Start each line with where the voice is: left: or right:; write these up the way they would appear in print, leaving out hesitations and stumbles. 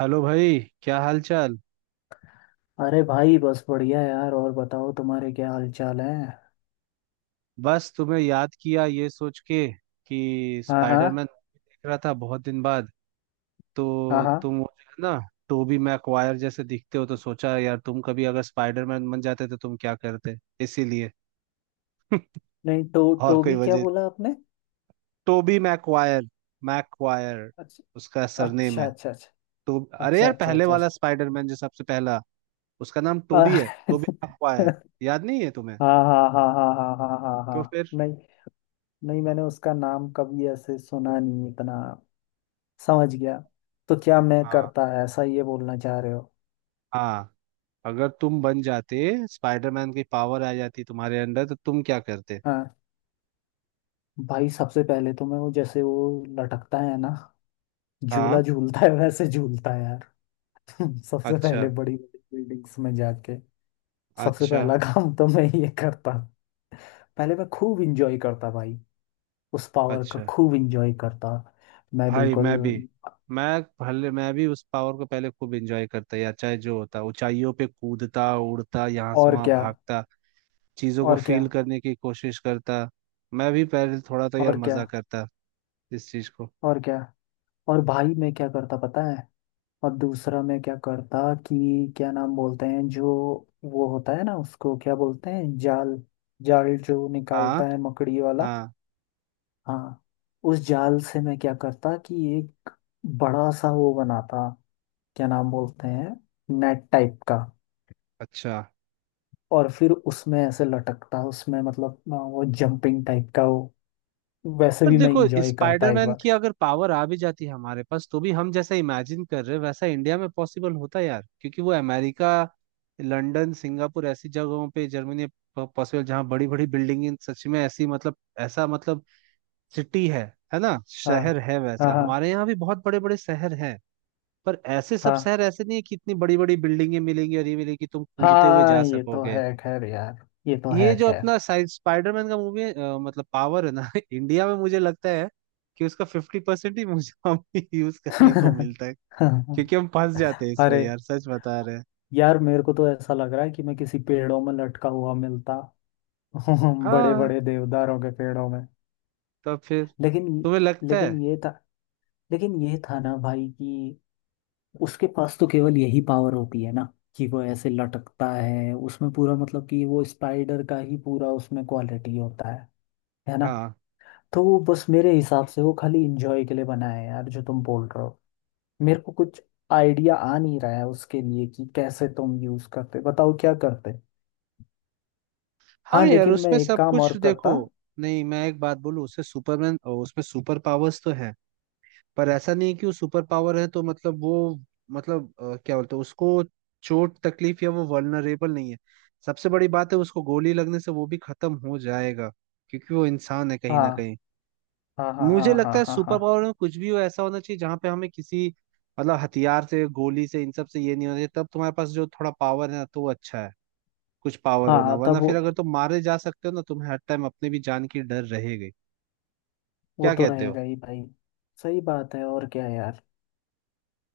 right: Hello भाई, क्या हाल चाल।
left: अरे भाई बस बढ़िया यार। और बताओ, तुम्हारे क्या हाल चाल है?
right: बस तुम्हें याद किया ये सोच के कि
left: हाँ, हाँ।
right: स्पाइडरमैन मूवी देख रहा था बहुत दिन बाद।
left: हाँ,
right: तो
left: हाँ।
right: तुम वो जो है ना, टोबी मैकवायर जैसे दिखते हो, तो सोचा यार तुम कभी अगर स्पाइडरमैन बन जाते तो तुम क्या करते, इसीलिए।
left: नहीं, तो
right: और कोई
left: टोबी क्या
right: वजह।
left: बोला आपने?
right: Tobey Maguire. मैकवायर
left: अच्छा,
right: उसका सरनेम
left: अच्छा,
right: है।
left: अच्छा,
right: तो अरे
left: अच्छा, अच्छा,
right: यार
left: अच्छा,
right: पहले
left: अच्छा।
right: वाला स्पाइडरमैन जो सबसे पहला, उसका नाम
left: अ-
right: टोबी है, टोबी मैकवायर। याद नहीं है तुम्हें?
left: हाँ, हाँ, हाँ, हाँ, हाँ, हाँ, हाँ,
right: तो
left: हाँ।
right: फिर?
left: नहीं, नहीं मैंने उसका नाम कभी ऐसे सुना नहीं इतना। समझ गया। तो क्या मैं
right: हाँ
left: करता है ऐसा, ये बोलना चाह रहे हो?
right: हाँ। अगर तुम बन जाते, स्पाइडरमैन की पावर आ जाती तुम्हारे अंदर, तो तुम क्या करते?
left: हाँ। भाई सबसे पहले तो मैं वो, जैसे वो लटकता है ना,
right: हाँ,
left: झूला झूलता है वैसे झूलता है यार। सबसे पहले
right: अच्छा,
left: बड़ी बड़ी बिल्डिंग्स में जाके, सबसे
right: अच्छा,
left: पहला काम तो मैं ये करता। पहले मैं खूब इंजॉय करता भाई। उस पावर का
right: अच्छा।
left: खूब इंजॉय करता मैं,
right: भाई
left: बिल्कुल।
right: मैं भी, मैं भी उस पावर को पहले खूब एंजॉय करता, या चाहे जो होता, ऊंचाइयों पे कूदता, उड़ता, यहाँ से
left: और
right: वहां
left: क्या,
right: भागता, चीजों को
left: और
right: फील
left: क्या,
right: करने की कोशिश करता। मैं भी पहले थोड़ा तो यार
left: और क्या,
right: मजा करता इस चीज को।
left: और क्या। और भाई मैं क्या करता पता है, और दूसरा मैं क्या करता, कि क्या नाम बोलते हैं जो, वो होता है ना, उसको क्या बोलते हैं, जाल। जाल जो
right: हाँ,
left: निकालता है मकड़ी वाला।
right: हाँ,
left: हाँ। उस जाल से मैं क्या करता कि एक बड़ा सा वो बनाता, क्या नाम बोलते हैं, नेट टाइप का।
right: अच्छा।
left: और फिर उसमें ऐसे लटकता उसमें मतलब वो जंपिंग टाइप का वो, वैसे
right: पर
left: भी मैं
right: देखो,
left: इंजॉय करता एक
right: स्पाइडरमैन की
left: बार।
right: अगर पावर आ भी जाती है हमारे पास तो भी हम जैसा इमेजिन कर रहे हैं वैसा इंडिया में पॉसिबल होता है यार, क्योंकि वो अमेरिका, लंदन, सिंगापुर, ऐसी जगहों पे, जर्मनी, पॉसिबल जहाँ बड़ी बड़ी बिल्डिंग सच में ऐसी, मतलब ऐसा, मतलब सिटी है ना,
left: हाँ,
right: शहर है,
left: हाँ,
right: वैसा
left: हाँ,
right: हमारे यहाँ भी बहुत बड़े बड़े शहर हैं। पर ऐसे सब
left: हाँ,
right: शहर ऐसे नहीं है कि इतनी बड़ी बड़ी बिल्डिंगे मिलेंगी और ये मिलेगी तुम कूदते हुए
left: हाँ।
right: जा
left: ये तो
right: सकोगे।
left: है खैर यार। ये तो
right: ये
left: है
right: जो
left: खैर।
right: अपना साइड स्पाइडरमैन का मूवी है, मतलब पावर है ना। इंडिया में मुझे लगता है कि उसका 50% ही मुझे, हमें यूज करने को मिलता है। क्योंकि हम फंस जाते हैं इसमें
left: अरे
right: यार, सच बता रहे हैं।
left: यार, मेरे को तो ऐसा लग रहा है कि मैं किसी पेड़ों में लटका हुआ मिलता। बड़े
right: हाँ।
left: बड़े देवदारों के पेड़ों में।
right: तो फिर
left: लेकिन
right: तुम्हें लगता है?
left: लेकिन ये था लेकिन ये था ना भाई, कि उसके पास तो केवल यही पावर होती है ना, कि वो ऐसे लटकता है उसमें, पूरा मतलब कि वो स्पाइडर का ही पूरा उसमें क्वालिटी होता है ना?
right: हाँ
left: तो वो बस मेरे हिसाब से वो खाली इंजॉय के लिए बना है यार, जो तुम बोल रहे हो। मेरे को कुछ आइडिया आ नहीं रहा है उसके लिए, कि कैसे तुम यूज करते, बताओ क्या करते।
right: हाँ
left: हाँ
right: यार
left: लेकिन मैं
right: उसमें
left: एक
right: सब
left: काम और
right: कुछ देखो।
left: करता।
right: नहीं मैं एक बात बोलूं, उससे सुपरमैन, उसमें सुपर पावर्स तो है, पर ऐसा नहीं है कि वो सुपर पावर है तो मतलब वो, मतलब क्या बोलते हैं उसको, चोट तकलीफ या वो वल्नरेबल नहीं है। सबसे बड़ी बात है उसको गोली लगने से वो भी खत्म हो जाएगा, क्योंकि वो इंसान है कहीं ना
left: हाँ,
right: कहीं।
left: हाँ, हाँ, हाँ,
right: मुझे लगता
left: हाँ,
right: है
left: हाँ, हाँ,
right: सुपर पावर में कुछ भी हो ऐसा होना चाहिए जहां पे हमें किसी मतलब हथियार से, गोली से, इन सब से ये नहीं होना चाहिए, तब तुम्हारे पास जो थोड़ा पावर है ना तो वो अच्छा है। कुछ पावर
left: हाँ।
right: होना,
left: हाँ, तब
right: वरना
left: वो
right: फिर अगर तुम मारे जा सकते हो ना, तुम्हें हर टाइम अपने भी जान की डर रहेगी।
left: वो
right: क्या
left: तो
right: कहते हो?
left: रहेगा ही भाई। सही बात है और क्या यार।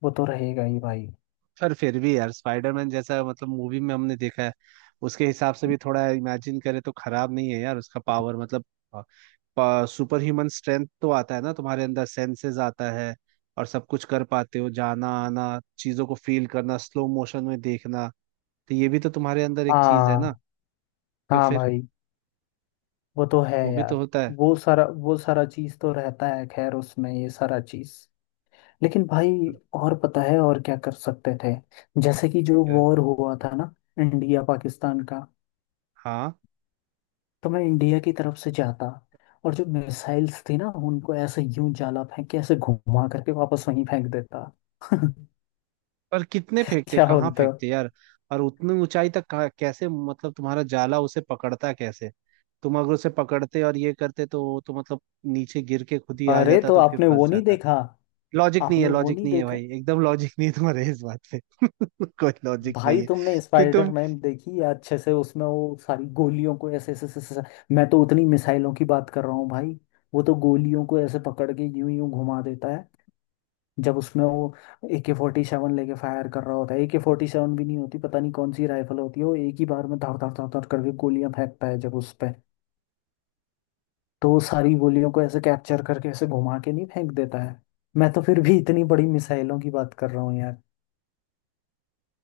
left: वो तो रहेगा ही भाई।
right: पर फिर भी यार स्पाइडरमैन जैसा मतलब मूवी में हमने देखा है, उसके हिसाब से भी थोड़ा इमेजिन करें तो खराब नहीं है यार उसका पावर, मतलब सुपर ह्यूमन स्ट्रेंथ तो आता है ना तुम्हारे अंदर, सेंसेस आता है, और सब कुछ कर पाते हो, जाना आना, चीजों को फील करना, स्लो मोशन में देखना, तो ये भी तो तुम्हारे अंदर एक चीज है ना।
left: हाँ।
right: तो
left: हाँ
right: फिर
left: भाई, वो तो है
right: वो भी तो
left: यार।
right: होता है।
left: वो सारा चीज़ तो रहता है खैर उसमें, ये सारा चीज़। लेकिन भाई, और पता है और क्या कर सकते थे? जैसे कि जो वॉर हुआ था ना, इंडिया पाकिस्तान का,
right: हाँ।
left: तो मैं इंडिया की तरफ से जाता। और जो मिसाइल्स थी ना, उनको ऐसे यूं जाला फेंक के ऐसे घुमा करके वापस वहीं फेंक देता।
right: पर कितने फेंकते,
left: क्या
right: कहाँ
left: बोलते हो?
right: फेंकते यार? और उतनी ऊंचाई तक कैसे, मतलब तुम्हारा जाला उसे पकड़ता कैसे? तुम अगर उसे पकड़ते और ये करते तो वो तो मतलब नीचे गिर के खुद ही आ
left: अरे
right: जाता,
left: तो
right: तो फिर
left: आपने वो
right: फंस
left: नहीं
right: जाता।
left: देखा?
right: लॉजिक नहीं है,
left: आपने वो
right: लॉजिक
left: नहीं
right: नहीं है
left: देखा?
right: भाई, एकदम लॉजिक नहीं है तुम्हारे इस बात पे, कोई लॉजिक नहीं
left: भाई
right: है
left: तुमने
right: कि तुम।
left: स्पाइडरमैन देखी या अच्छे से? उसमें वो सारी गोलियों को ऐसे ऐसे ऐसे ऐसे- मैं तो उतनी मिसाइलों की बात कर रहा हूँ भाई। वो तो गोलियों को ऐसे पकड़ के यूं यूं घुमा देता है, जब उसमें वो AK-47 लेके फायर कर रहा होता है। AK-47 भी नहीं होती, पता नहीं कौन सी राइफल होती है, वो एक ही बार में धड़ धड़ धड़ धड़ करके गोलियां फेंकता है जब उस पे, तो वो सारी गोलियों को ऐसे कैप्चर करके ऐसे घुमा के नहीं फेंक देता है? मैं तो फिर भी इतनी बड़ी मिसाइलों की बात कर रहा हूँ यार।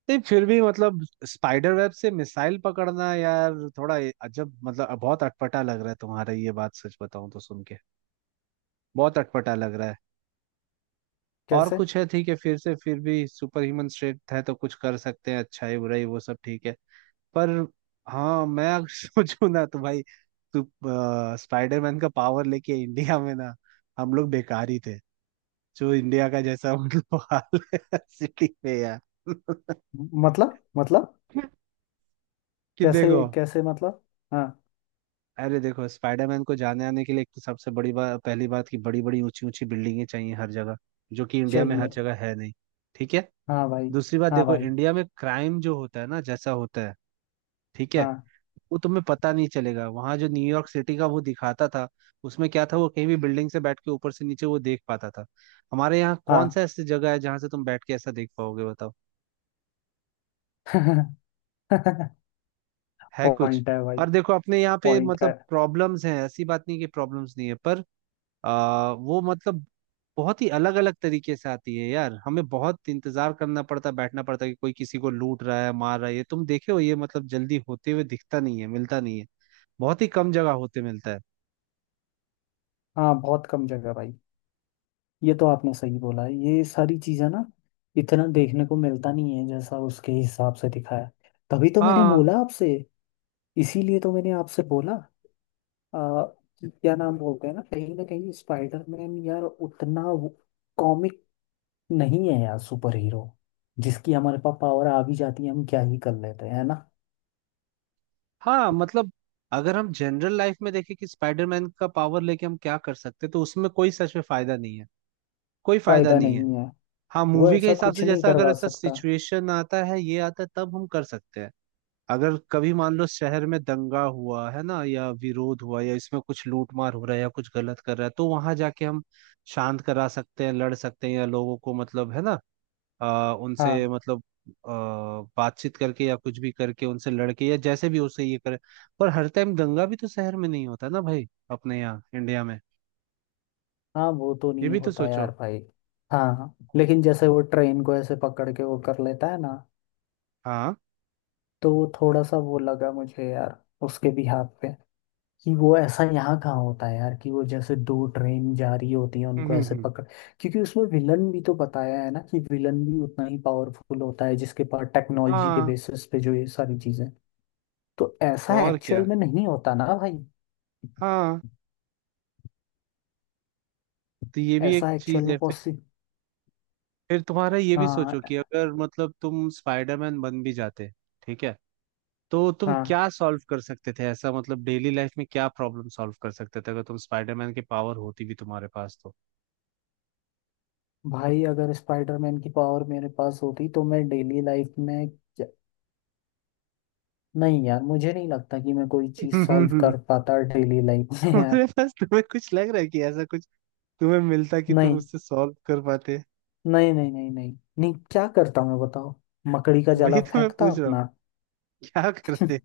right: नहीं फिर भी मतलब स्पाइडर वेब से मिसाइल पकड़ना यार थोड़ा अजब, मतलब बहुत अटपटा लग रहा है तुम्हारा ये बात, सच बताऊं तो सुन के बहुत अटपटा लग रहा है। और
left: कैसे?
right: कुछ है ठीक है, फिर से फिर भी सुपर ह्यूमन स्ट्रेंथ है तो कुछ कर सकते हैं, अच्छाई बुराई वो सब ठीक है, पर। हाँ मैं अगर सोचूं ना तो भाई, तू स्पाइडरमैन का पावर लेके इंडिया में ना, हम लोग बेकार ही थे, जो इंडिया का जैसा मतलब हाल है सिटी में यार।
left: मतलब।
right: कि देखो।
left: कैसे कैसे मतलब? हाँ।
right: अरे देखो, स्पाइडरमैन को जाने आने के लिए एक तो सबसे बड़ी बात, पहली बात कि बड़ी बड़ी ऊंची ऊंची बिल्डिंगें चाहिए हर जगह, जो कि इंडिया में
left: सही
right: हर
left: है।
right: जगह है नहीं, ठीक है।
left: हाँ भाई।
right: दूसरी बात
left: हाँ
right: देखो,
left: भाई।
right: इंडिया में क्राइम जो होता है ना जैसा होता है, ठीक है,
left: हाँ,
right: वो तुम्हें पता नहीं चलेगा। वहां जो न्यूयॉर्क सिटी का वो दिखाता था, उसमें क्या था, वो कहीं भी बिल्डिंग से बैठ के ऊपर से नीचे वो देख पाता था। हमारे यहाँ
left: हाँ।
right: कौन सा ऐसी जगह है जहां से तुम बैठ के ऐसा देख पाओगे, बताओ, है कुछ?
left: पॉइंट है भाई।
right: और देखो अपने यहाँ पे
left: पॉइंट है।
right: मतलब प्रॉब्लम्स हैं, ऐसी बात नहीं कि प्रॉब्लम्स नहीं है, पर वो मतलब बहुत ही अलग अलग तरीके से आती है यार, हमें बहुत इंतजार करना पड़ता है, बैठना पड़ता है कि कोई किसी को लूट रहा है, मार रहा है, ये तुम देखे हो, ये मतलब जल्दी होते हुए दिखता नहीं है, मिलता नहीं है, बहुत ही कम जगह होते मिलता है।
left: हाँ, बहुत कम जगह भाई। ये तो आपने सही बोला है, ये सारी चीजें ना इतना देखने को मिलता नहीं है जैसा उसके हिसाब से दिखाया। तभी तो मैंने
right: हाँ
left: बोला आपसे। इसीलिए तो मैंने आपसे बोला आ, कि क्या नाम बोलते हैं ना, कहीं ना कहीं स्पाइडरमैन यार उतना कॉमिक नहीं है यार, सुपर हीरो जिसकी हमारे पास पावर आ भी जाती है, हम क्या ही कर लेते हैं, है ना?
right: हाँ, मतलब अगर हम जनरल लाइफ में देखें कि स्पाइडरमैन का पावर लेके हम क्या कर सकते हैं तो उसमें कोई सच में फायदा नहीं है, कोई फायदा
left: फायदा
right: नहीं है।
left: नहीं है।
right: हाँ,
left: वो
right: मूवी के
left: ऐसा
right: हिसाब
left: कुछ
right: से
left: नहीं
right: जैसा अगर
left: करवा
right: ऐसा
left: सकता।
right: सिचुएशन आता है, ये आता है, तब हम कर सकते हैं। अगर कभी मान लो शहर में दंगा हुआ है ना, या विरोध हुआ, या इसमें कुछ लूटमार हो रहा है या कुछ गलत कर रहा है, तो वहां जाके हम शांत करा सकते हैं, लड़ सकते हैं, या लोगों को मतलब है ना, उनसे
left: हाँ,
right: मतलब आ, बातचीत करके या कुछ भी करके उनसे लड़के या जैसे भी उससे ये करे। पर हर टाइम दंगा भी तो शहर में नहीं होता ना भाई, अपने यहाँ इंडिया में,
left: हाँ वो तो
right: ये
left: नहीं
right: भी तो
left: होता
right: सोचो।
left: यार भाई। हाँ लेकिन जैसे वो ट्रेन को ऐसे पकड़ के वो कर लेता है ना,
right: हाँ,
left: तो वो थोड़ा सा वो लगा मुझे यार उसके भी हाथ पे, कि वो ऐसा यहाँ कहाँ होता है यार कि वो जैसे दो ट्रेन जा रही होती है
right: हम्म
left: उनको
right: हम्म,
left: ऐसे
right: हम्म।
left: पकड़। क्योंकि उसमें विलन भी तो बताया है ना, कि विलन भी उतना ही पावरफुल होता है, जिसके पास टेक्नोलॉजी के
right: हाँ
left: बेसिस पे जो ये सारी चीजें। तो
right: तो
left: ऐसा
right: और
left: एक्चुअल
right: क्या।
left: में नहीं होता ना भाई।
right: हाँ तो ये भी एक
left: ऐसा एक्चुअल
right: चीज
left: में
right: है।
left: पॉसिबल।
right: फिर तुम्हारा ये भी सोचो
left: हाँ।
right: कि अगर मतलब तुम स्पाइडरमैन बन भी जाते, ठीक है, तो तुम
left: हाँ
right: क्या सॉल्व कर सकते थे, ऐसा मतलब डेली लाइफ में क्या प्रॉब्लम सॉल्व कर सकते थे अगर तुम स्पाइडरमैन की पावर होती भी तुम्हारे पास तो?
left: भाई, अगर स्पाइडरमैन की पावर मेरे पास होती तो मैं डेली लाइफ में क्या- नहीं यार, मुझे नहीं लगता कि मैं कोई चीज सॉल्व
right: तुम्हारे
left: कर पाता डेली लाइफ में यार।
right: पास, तुम्हें कुछ लग रहा है कि ऐसा कुछ तुम्हें मिलता कि तुम
left: नहीं,
right: उससे सॉल्व कर पाते?
left: नहीं, नहीं, नहीं, नहीं, नहीं, क्या करता मैं बताओ। मकड़ी का जाला
right: वही तो मैं
left: फेंकता
right: पूछ रहा हूँ,
left: अपना।
right: क्या करते।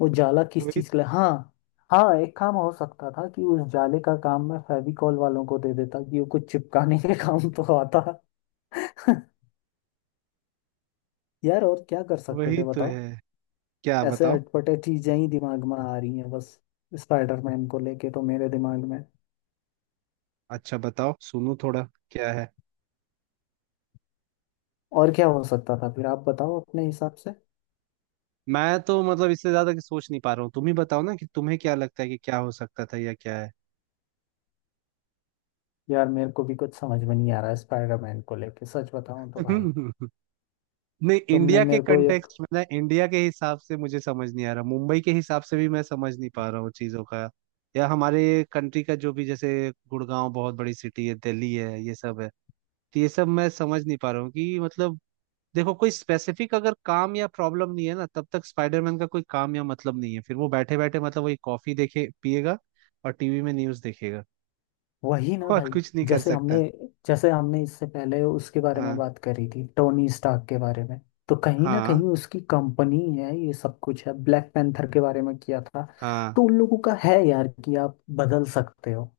left: वो जाला किस
right: वही,
left: चीज के लिए? हाँ। हाँ, एक काम हो सकता था कि उस जाले का काम मैं फेविकॉल वालों को दे देता, कि वो कुछ चिपकाने के काम तो आता। यार और क्या कर सकते
right: वही
left: थे
right: तो
left: बताओ।
right: है, क्या
left: ऐसे
right: बताओ।
left: अटपटे चीजें ही दिमाग में आ रही हैं बस, स्पाइडरमैन को लेके तो मेरे दिमाग में।
right: अच्छा बताओ, सुनो थोड़ा, क्या है।
left: और क्या हो सकता था फिर आप बताओ अपने हिसाब से।
right: मैं तो मतलब इससे ज्यादा कि सोच नहीं पा रहा हूँ, तुम ही बताओ ना कि तुम्हें क्या लगता है कि क्या हो सकता था या क्या है।
left: यार मेरे को भी कुछ समझ में नहीं आ रहा है स्पाइडरमैन को लेके, सच बताऊं तो भाई।
right: हम्म, हम्म। नहीं,
left: तुमने
right: इंडिया के
left: मेरे को ये,
right: कंटेक्स्ट में ना, इंडिया के हिसाब से मुझे समझ नहीं आ रहा, मुंबई के हिसाब से भी मैं समझ नहीं पा रहा हूँ चीजों का, या हमारे कंट्री का जो भी, जैसे गुड़गांव बहुत बड़ी सिटी है, दिल्ली है, ये सब है, तो ये सब मैं समझ नहीं पा रहा हूँ कि मतलब, देखो कोई स्पेसिफिक अगर काम या प्रॉब्लम नहीं है ना, तब तक स्पाइडरमैन का कोई काम या मतलब नहीं है, फिर वो बैठे बैठे मतलब वही कॉफी देखे पिएगा और टीवी में न्यूज देखेगा,
left: वही ना
right: और
left: भाई।
right: कुछ नहीं कर
left: जैसे
right: सकता।
left: हमने जैसे हमने इससे पहले उसके बारे में
right: हाँ
left: बात करी थी टोनी स्टार्क के बारे में। तो कहीं ना कहीं
right: हाँ
left: उसकी कंपनी है, ये सब कुछ है। ब्लैक पैंथर के बारे में किया था।
right: हाँ
left: तो उन लोगों का है यार, कि आप बदल सकते हो।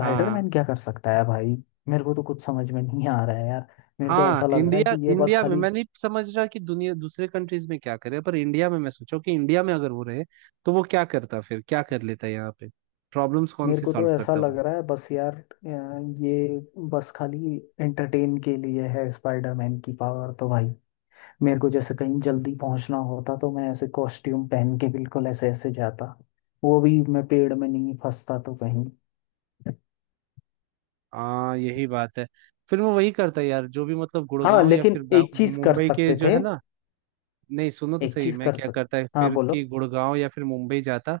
right: हाँ
left: क्या कर सकता है भाई? मेरे को तो कुछ समझ में नहीं आ रहा है यार। मेरे को
right: हाँ,
left: ऐसा लग रहा है
right: इंडिया,
left: कि ये बस
right: इंडिया में
left: खाली।
right: मैं नहीं समझ रहा कि दुनिया दूसरे कंट्रीज में क्या करे, पर इंडिया में मैं सोचा कि इंडिया में अगर वो रहे तो वो क्या करता, फिर क्या कर लेता यहाँ पे, प्रॉब्लम्स कौन
left: मेरे
right: सी
left: को तो
right: सॉल्व
left: ऐसा
right: करता
left: लग
right: वो।
left: रहा है बस यार ये बस खाली एंटरटेन के लिए है स्पाइडरमैन की पावर तो भाई। मेरे को जैसे कहीं जल्दी पहुंचना होता तो मैं ऐसे कॉस्ट्यूम पहन के बिल्कुल ऐसे ऐसे जाता। वो भी मैं पेड़ में नहीं फंसता तो कहीं।
right: हाँ, यही बात है, फिर वो वही करता यार जो भी मतलब
left: हाँ
right: गुड़गांव या
left: लेकिन
right: फिर
left: एक चीज कर
right: मुंबई के
left: सकते
right: जो है
left: थे।
right: ना। नहीं सुनो तो
left: एक
right: सही,
left: चीज
right: मैं
left: कर
right: क्या करता है
left: सकते, हाँ
right: फिर,
left: बोलो।
right: कि गुड़गांव या फिर मुंबई जाता,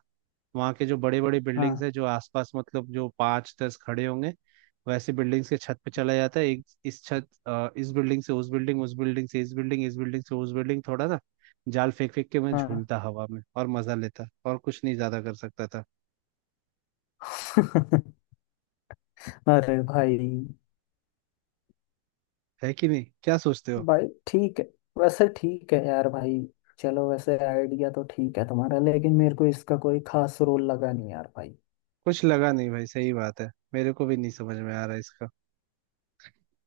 right: वहाँ के जो बड़े बड़े
left: हाँ।
right: बिल्डिंग्स है जो आसपास, मतलब जो पाँच दस खड़े होंगे, वैसे बिल्डिंग्स के छत पे चला जाता है, एक इस छत, इस बिल्डिंग से उस बिल्डिंग, उस बिल्डिंग से इस बिल्डिंग, इस बिल्डिंग से उस बिल्डिंग, थोड़ा ना जाल फेंक फेंक के मैं
left: हाँ।
right: झूलता हवा में और मजा लेता, और कुछ नहीं ज्यादा कर सकता था।
left: अरे भाई।
right: है कि नहीं, क्या सोचते हो?
left: भाई ठीक है। वैसे ठीक है यार भाई। चलो वैसे आइडिया तो ठीक है तुम्हारा, लेकिन मेरे को इसका कोई खास रोल लगा नहीं यार भाई।
right: कुछ लगा नहीं भाई, सही बात है, मेरे को भी नहीं समझ में आ रहा इसका,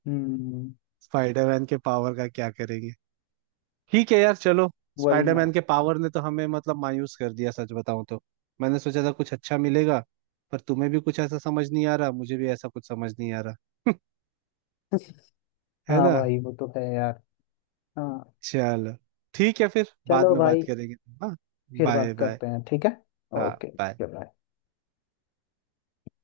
left: हम्म।
right: स्पाइडरमैन के पावर का क्या करेंगे, ठीक है यार चलो।
left: वही ना।
right: स्पाइडरमैन के पावर ने तो हमें मतलब मायूस कर दिया सच बताऊं तो। मैंने सोचा था कुछ अच्छा मिलेगा, पर तुम्हें भी कुछ ऐसा समझ नहीं आ रहा, मुझे भी ऐसा कुछ समझ नहीं आ रहा। है
left: हाँ
right: ना,
left: भाई वो तो है यार। हाँ।
right: चलो, ठीक है, फिर बाद
left: चलो
right: में बात
left: भाई।
right: करेंगे। हाँ,
left: फिर
right: बाय
left: बात
right: बाय,
left: करते हैं, ठीक है।
right: हाँ,
left: ओके।
right: bye।
left: बाय।